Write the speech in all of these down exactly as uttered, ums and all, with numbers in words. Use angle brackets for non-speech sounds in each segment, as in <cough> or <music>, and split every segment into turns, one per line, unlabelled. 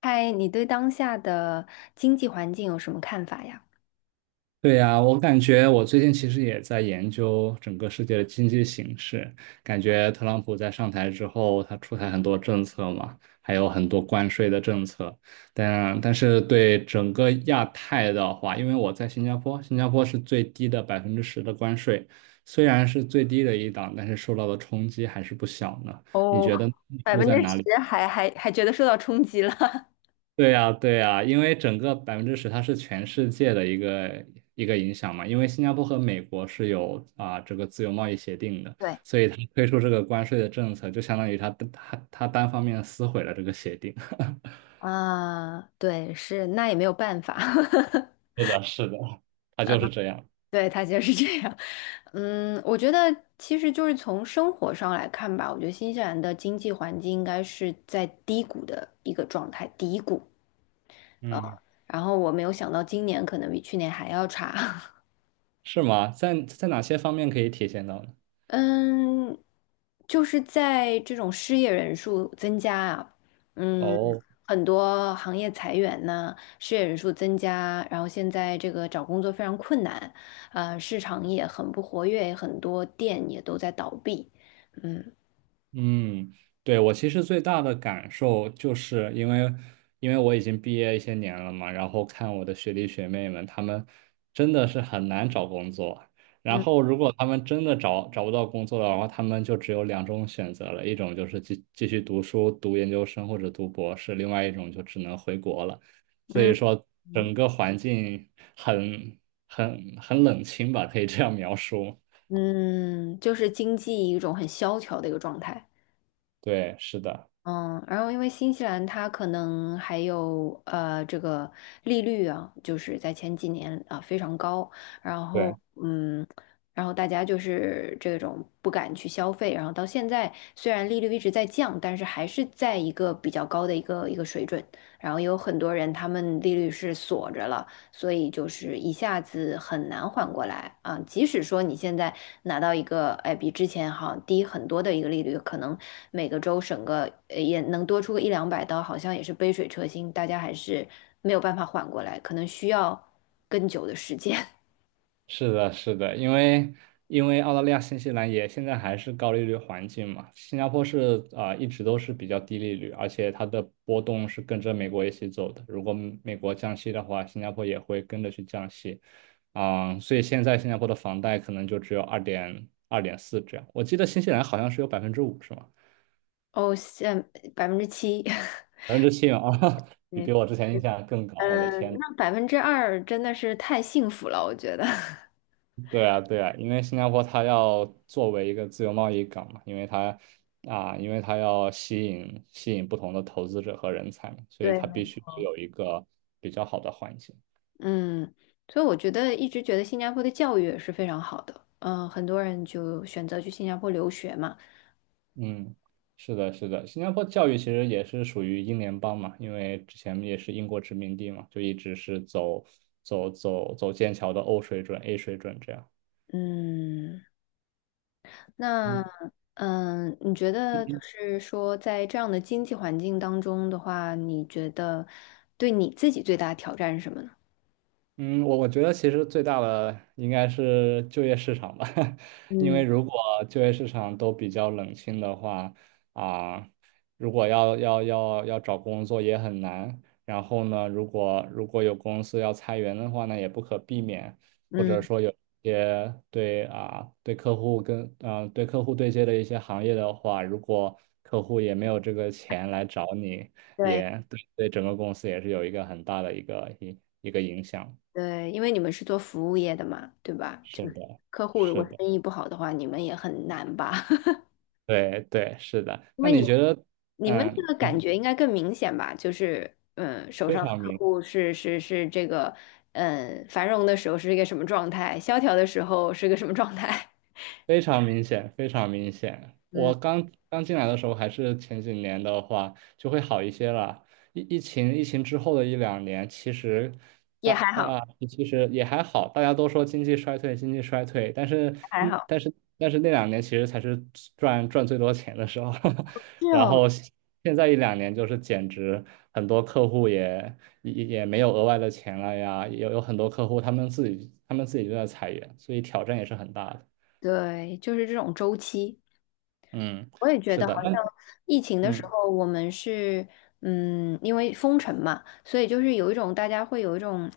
嗨，你对当下的经济环境有什么看法呀？
对呀，我感觉我最近其实也在研究整个世界的经济形势，感觉特朗普在上台之后，他出台很多政策嘛，还有很多关税的政策，但但是对整个亚太的话，因为我在新加坡，新加坡是最低的百分之十的关税，虽然是最低的一档，但是受到的冲击还是不小呢。你
哦，
觉得你
百
住
分之
在哪里？
十还还还觉得受到冲击了。 <laughs>
对呀，对呀，因为整个百分之十它是全世界的一个一个影响嘛，因为新加坡和美国是有啊、这个自由贸易协定的，
对。
所以它推出这个关税的政策，就相当于它它它单方面撕毁了这个协定。<laughs>
啊？对，是，那也没有办法。
是的，是的，它就是这样。
<laughs> 对，他就是这样。嗯，我觉得其实就是从生活上来看吧，我觉得新西兰的经济环境应该是在低谷的一个状态，低谷。啊。
嗯，
然后我没有想到今年可能比去年还要差。
是吗？在在哪些方面可以体现到呢？
嗯，就是在这种失业人数增加啊。嗯。
哦。
很多行业裁员呐，失业人数增加，然后现在这个找工作非常困难，呃，市场也很不活跃，很多店也都在倒闭。嗯
嗯，对，我其实最大的感受就是因为，因为我已经毕业一些年了嘛，然后看我的学弟学妹们，他们真的是很难找工作。然
嗯
后，如果他们真的找找不到工作的话，他们就只有两种选择了，一种就是继继续读书，读研究生或者读博士，另外一种就只能回国了。所
嗯
以说，
嗯。
整个环境很很很冷清吧，可以这样描述。
嗯就是经济一种很萧条的一个状态。
对，是的。
嗯，然后因为新西兰它可能还有呃这个利率啊，就是在前几年啊、非常高。然后
对。
嗯，然后大家就是这种不敢去消费，然后到现在虽然利率一直在降，但是还是在一个比较高的一个一个水准。然后有很多人他们利率是锁着了，所以就是一下子很难缓过来啊。即使说你现在拿到一个，哎，比之前好像低很多的一个利率，可能每个州省个呃也能多出个一两百刀，好像也是杯水车薪，大家还是没有办法缓过来，可能需要更久的时间。<laughs>
是的，是的，因为因为澳大利亚、新西兰也现在还是高利率环境嘛，新加坡是啊、一直都是比较低利率，而且它的波动是跟着美国一起走的。如果美国降息的话，新加坡也会跟着去降息，啊、所以现在新加坡的房贷可能就只有二点二点四这样。我记得新西兰好像是有百分之五是吗？
哦，现百分之七。
百分之七啊，<laughs>
<laughs>
比
对。
比我之前印象更高，我的
嗯，
天！
那百分之二真的是太幸福了，我觉得。<laughs>
对啊，对啊，因为新加坡它要作为一个自由贸易港嘛，因为它啊，因为它要吸引吸引不同的投资者和人才嘛，所以
对。
它必须有一个比较好的环境。
嗯，所以我觉得一直觉得新加坡的教育也是非常好的，嗯，很多人就选择去新加坡留学嘛。
嗯，是的，是的，新加坡教育其实也是属于英联邦嘛，因为之前也是英国殖民地嘛，就一直是走走走走剑桥的 O 水准、A 水准这样。
嗯。那
嗯
嗯，你觉得就是说在这样的经济环境当中的话，你觉得对你自己最大的挑战是什么呢？
嗯，我我觉得其实最大的应该是就业市场吧，<laughs> 因为
嗯
如果就业市场都比较冷清的话，啊、如果要要要要找工作也很难。然后呢，如果如果有公司要裁员的话呢，也不可避免，或者
嗯。
说有一些对啊、对客户跟啊、对客户对接的一些行业的话，如果客户也没有这个钱来找你，
对
也对对整个公司也是有一个很大的一个一一个影响。
对，因为你们是做服务业的嘛，对吧？
是
就是
的，
客户如果
是的，
生意不好的话，你们也很难吧？<laughs>
对对，是的。
因
那
为你
你
们
觉得，
你们这
嗯，
个感觉应该更明显吧？就是，嗯，手
非
上的
常
客
明。
户是是是这个，嗯，繁荣的时候是一个什么状态，萧条的时候是个什么状态？
非常明显，非常明显。
<laughs> 嗯，
我刚刚进来的时候，还是前几年的话，就会好一些了。疫疫情疫情之后的一两年，其实大
也还
大
好，
家其实也还好，大家都说经济衰退，经济衰退，但是
还
嗯，
好。
但是但是那两年其实才是赚赚最多钱的时候，
是
<laughs> 然
哦。
后现在一两年就是简直很多客户也也也没有额外的钱了呀，有有很多客户他们自己他们自己就在裁员，所以挑战也是很大的。
对，就是这种周期。
嗯，
我也觉
是
得好
的，那
像疫情的时
嗯，
候，我们是嗯，因为封城嘛，所以就是有一种大家会有一种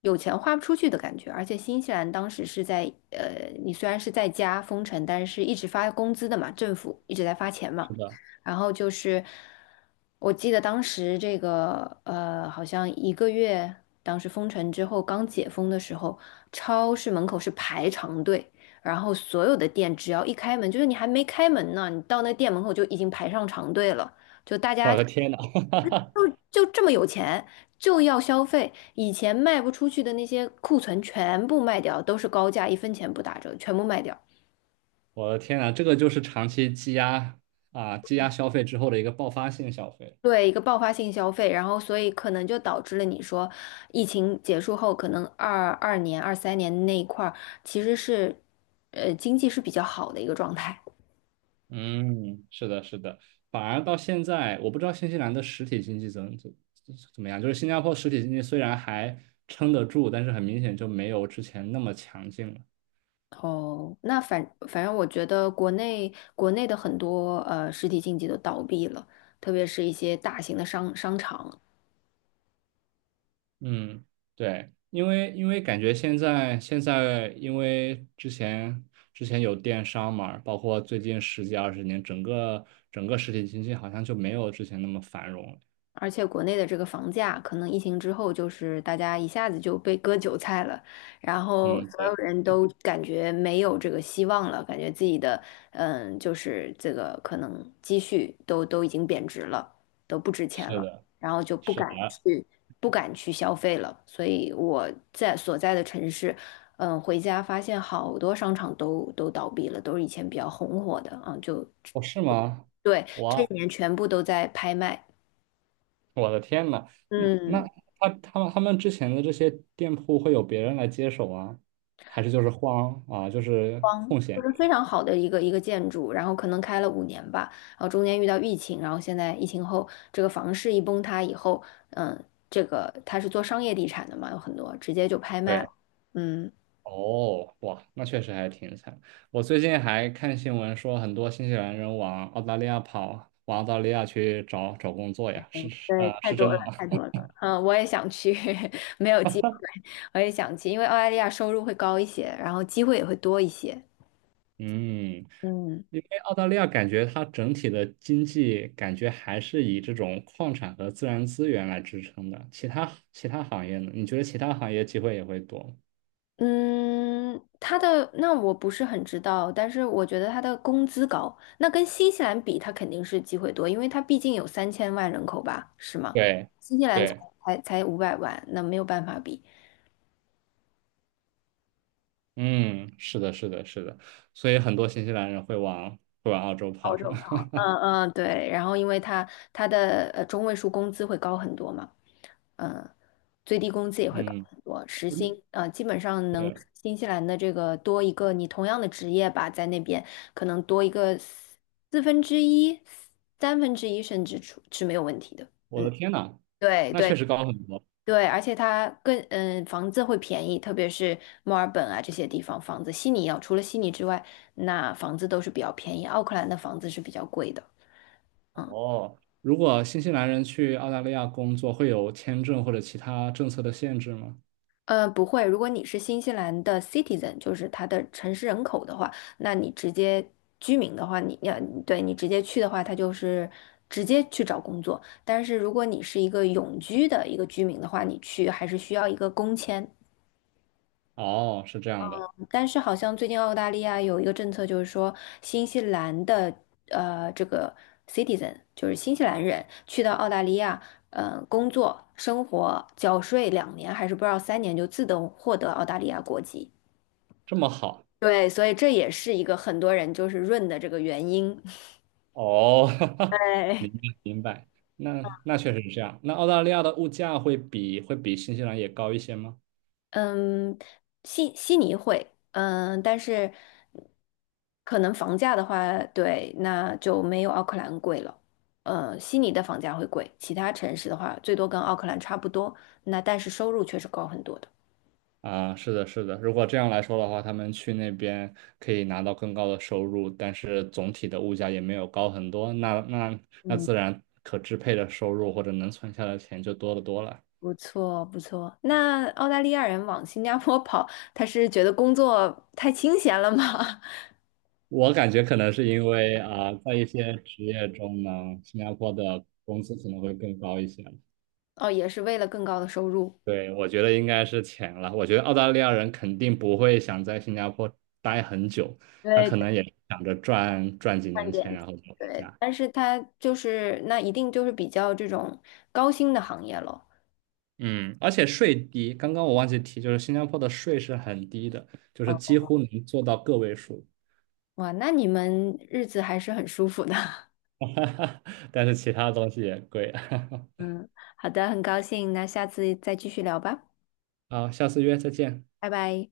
有钱花不出去的感觉。而且新西兰当时是在呃，你虽然是在家封城，但是一直发工资的嘛，政府一直在发钱嘛。
是的，
然后就是我记得当时这个呃，好像一个月，当时封城之后刚解封的时候，超市门口是排长队。然后所有的店只要一开门，就是你还没开门呢，你到那店门口就已经排上长队了，就大家
我的天呐，<laughs>
就这么有钱，就要消费。以前卖不出去的那些库存全部卖掉，都是高价，一分钱不打折，全部卖掉。
我的天呐，这个就是长期积压啊，积压消费之后的一个爆发性消费。
对，一个爆发性消费，然后所以可能就导致了你说，疫情结束后，可能二二年、二三年那一块儿其实是，呃，经济是比较好的一个状态。
嗯，是的，是的，反而到现在，我不知道新西兰的实体经济怎怎怎么样，就是新加坡实体经济虽然还撑得住，但是很明显就没有之前那么强劲了。
哦，那反反正我觉得国内国内的很多呃实体经济都倒闭了，特别是一些大型的商商场，
嗯，对，因为因为感觉现在现在因为之前之前有电商嘛，包括最近十几二十年，整个整个实体经济好像就没有之前那么繁荣了。
而且国内的这个房价，可能疫情之后就是大家一下子就被割韭菜了，然后
嗯，
所有
对，
人都感觉没有这个希望了，感觉自己的嗯，就是这个可能积蓄都都已经贬值了，都不值钱
是
了，
的，
然后就不
是
敢
的。
去不敢去消费了。所以我在所在的城市，嗯，回家发现好多商场都都倒闭了，都是以前比较红火的嗯，就
哦，是吗？
对，这
哇，
一年全部都在拍卖。
我的天呐，嗯，那
嗯。
他他们他们之前的这些店铺会有别人来接手啊，还是就是荒啊，就是空
就
闲
是
着？
非常好的一个一个建筑，然后可能开了五年吧，然后中间遇到疫情，然后现在疫情后这个房市一崩塌以后，嗯，这个它是做商业地产的嘛，有很多直接就拍卖了。嗯。
哦，哇，那确实还挺惨。我最近还看新闻说，很多新西兰人往澳大利亚跑，往澳大利亚去找找工作呀，是是
对，
呃
太
是
多
真
了，
的吗？
太多了。嗯，我也想去。<laughs> 没有机会。我也想去，因为澳大利亚收入会高一些，然后机会也会多一些。
<laughs> 嗯，
嗯。
因为澳大利亚感觉它整体的经济感觉还是以这种矿产和自然资源来支撑的，其他其他行业呢？你觉得其他行业机会也会多吗？
嗯，他的那我不是很知道，但是我觉得他的工资高，那跟新西兰比，他肯定是机会多，因为他毕竟有三千万人口吧，是吗？
对
新西兰才
对，
才才五百万，那没有办法比
嗯，是的，是的，是的，所以很多新西兰人会往会往澳洲
澳
跑，
洲
是吗？
高。
<laughs>
嗯嗯。对，然后因为他他的呃中位数工资会高很多嘛。嗯，最低工资也会高
嗯。
很多，时薪呃基本上能
对
新西兰的这个多一个你同样的职业吧，在那边可能多一个四四分之一、三分之一甚至出是没有问题的。
我
嗯，
的天呐，
对
那确
对
实高很多
对，而且它更嗯房子会便宜，特别是墨尔本啊这些地方房子，悉尼要除了悉尼之外，那房子都是比较便宜，奥克兰的房子是比较贵的。嗯。
哦。如果新西兰人去澳大利亚工作，会有签证或者其他政策的限制吗？
呃，不会。如果你是新西兰的 citizen,就是它的城市人口的话，那你直接居民的话，你要对你直接去的话，它就是直接去找工作。但是如果你是一个永居的一个居民的话，你去还是需要一个工签。
哦，是这样的，
但是好像最近澳大利亚有一个政策，就是说新西兰的呃这个 citizen,就是新西兰人去到澳大利亚，呃，工作、生活、缴税两年，还是不知道三年，就自动获得澳大利亚国籍。
这么好
对，所以这也是一个很多人就是润的这个原因。
哦，<laughs>
对。
明白明白。那那确实是这样。那澳大利亚的物价会比会比新西兰也高一些吗？
嗯，悉悉尼会，嗯，但是可能房价的话，对，那就没有奥克兰贵了。呃，悉尼的房价会贵，其他城市的话，最多跟奥克兰差不多。那但是收入确实高很多的。
啊，是的，是的。如果这样来说的话，他们去那边可以拿到更高的收入，但是总体的物价也没有高很多，那那那
嗯，
自然可支配的收入或者能存下的钱就多得多了。
不错，不错。那澳大利亚人往新加坡跑，他是觉得工作太清闲了吗？<laughs>
我感觉可能是因为啊，在一些职业中呢，新加坡的工资可能会更高一些。
哦，也是为了更高的收入。
对，我觉得应该是钱了。我觉得澳大利亚人肯定不会想在新加坡待很久，他可
对。
能也想着赚赚几
看
年钱，
点，
然后就回
对，
家。
但是它就是那一定就是比较这种高薪的行业咯。
嗯，而且税低，刚刚我忘记提，就是新加坡的税是很低的，就是几
哦，
乎能做到个位数，
哇，那你们日子还是很舒服的。<laughs>
<laughs> 但是其他东西也贵。<laughs>
嗯，好的，很高兴，那下次再继续聊吧，
好，下次约，再见。
拜拜。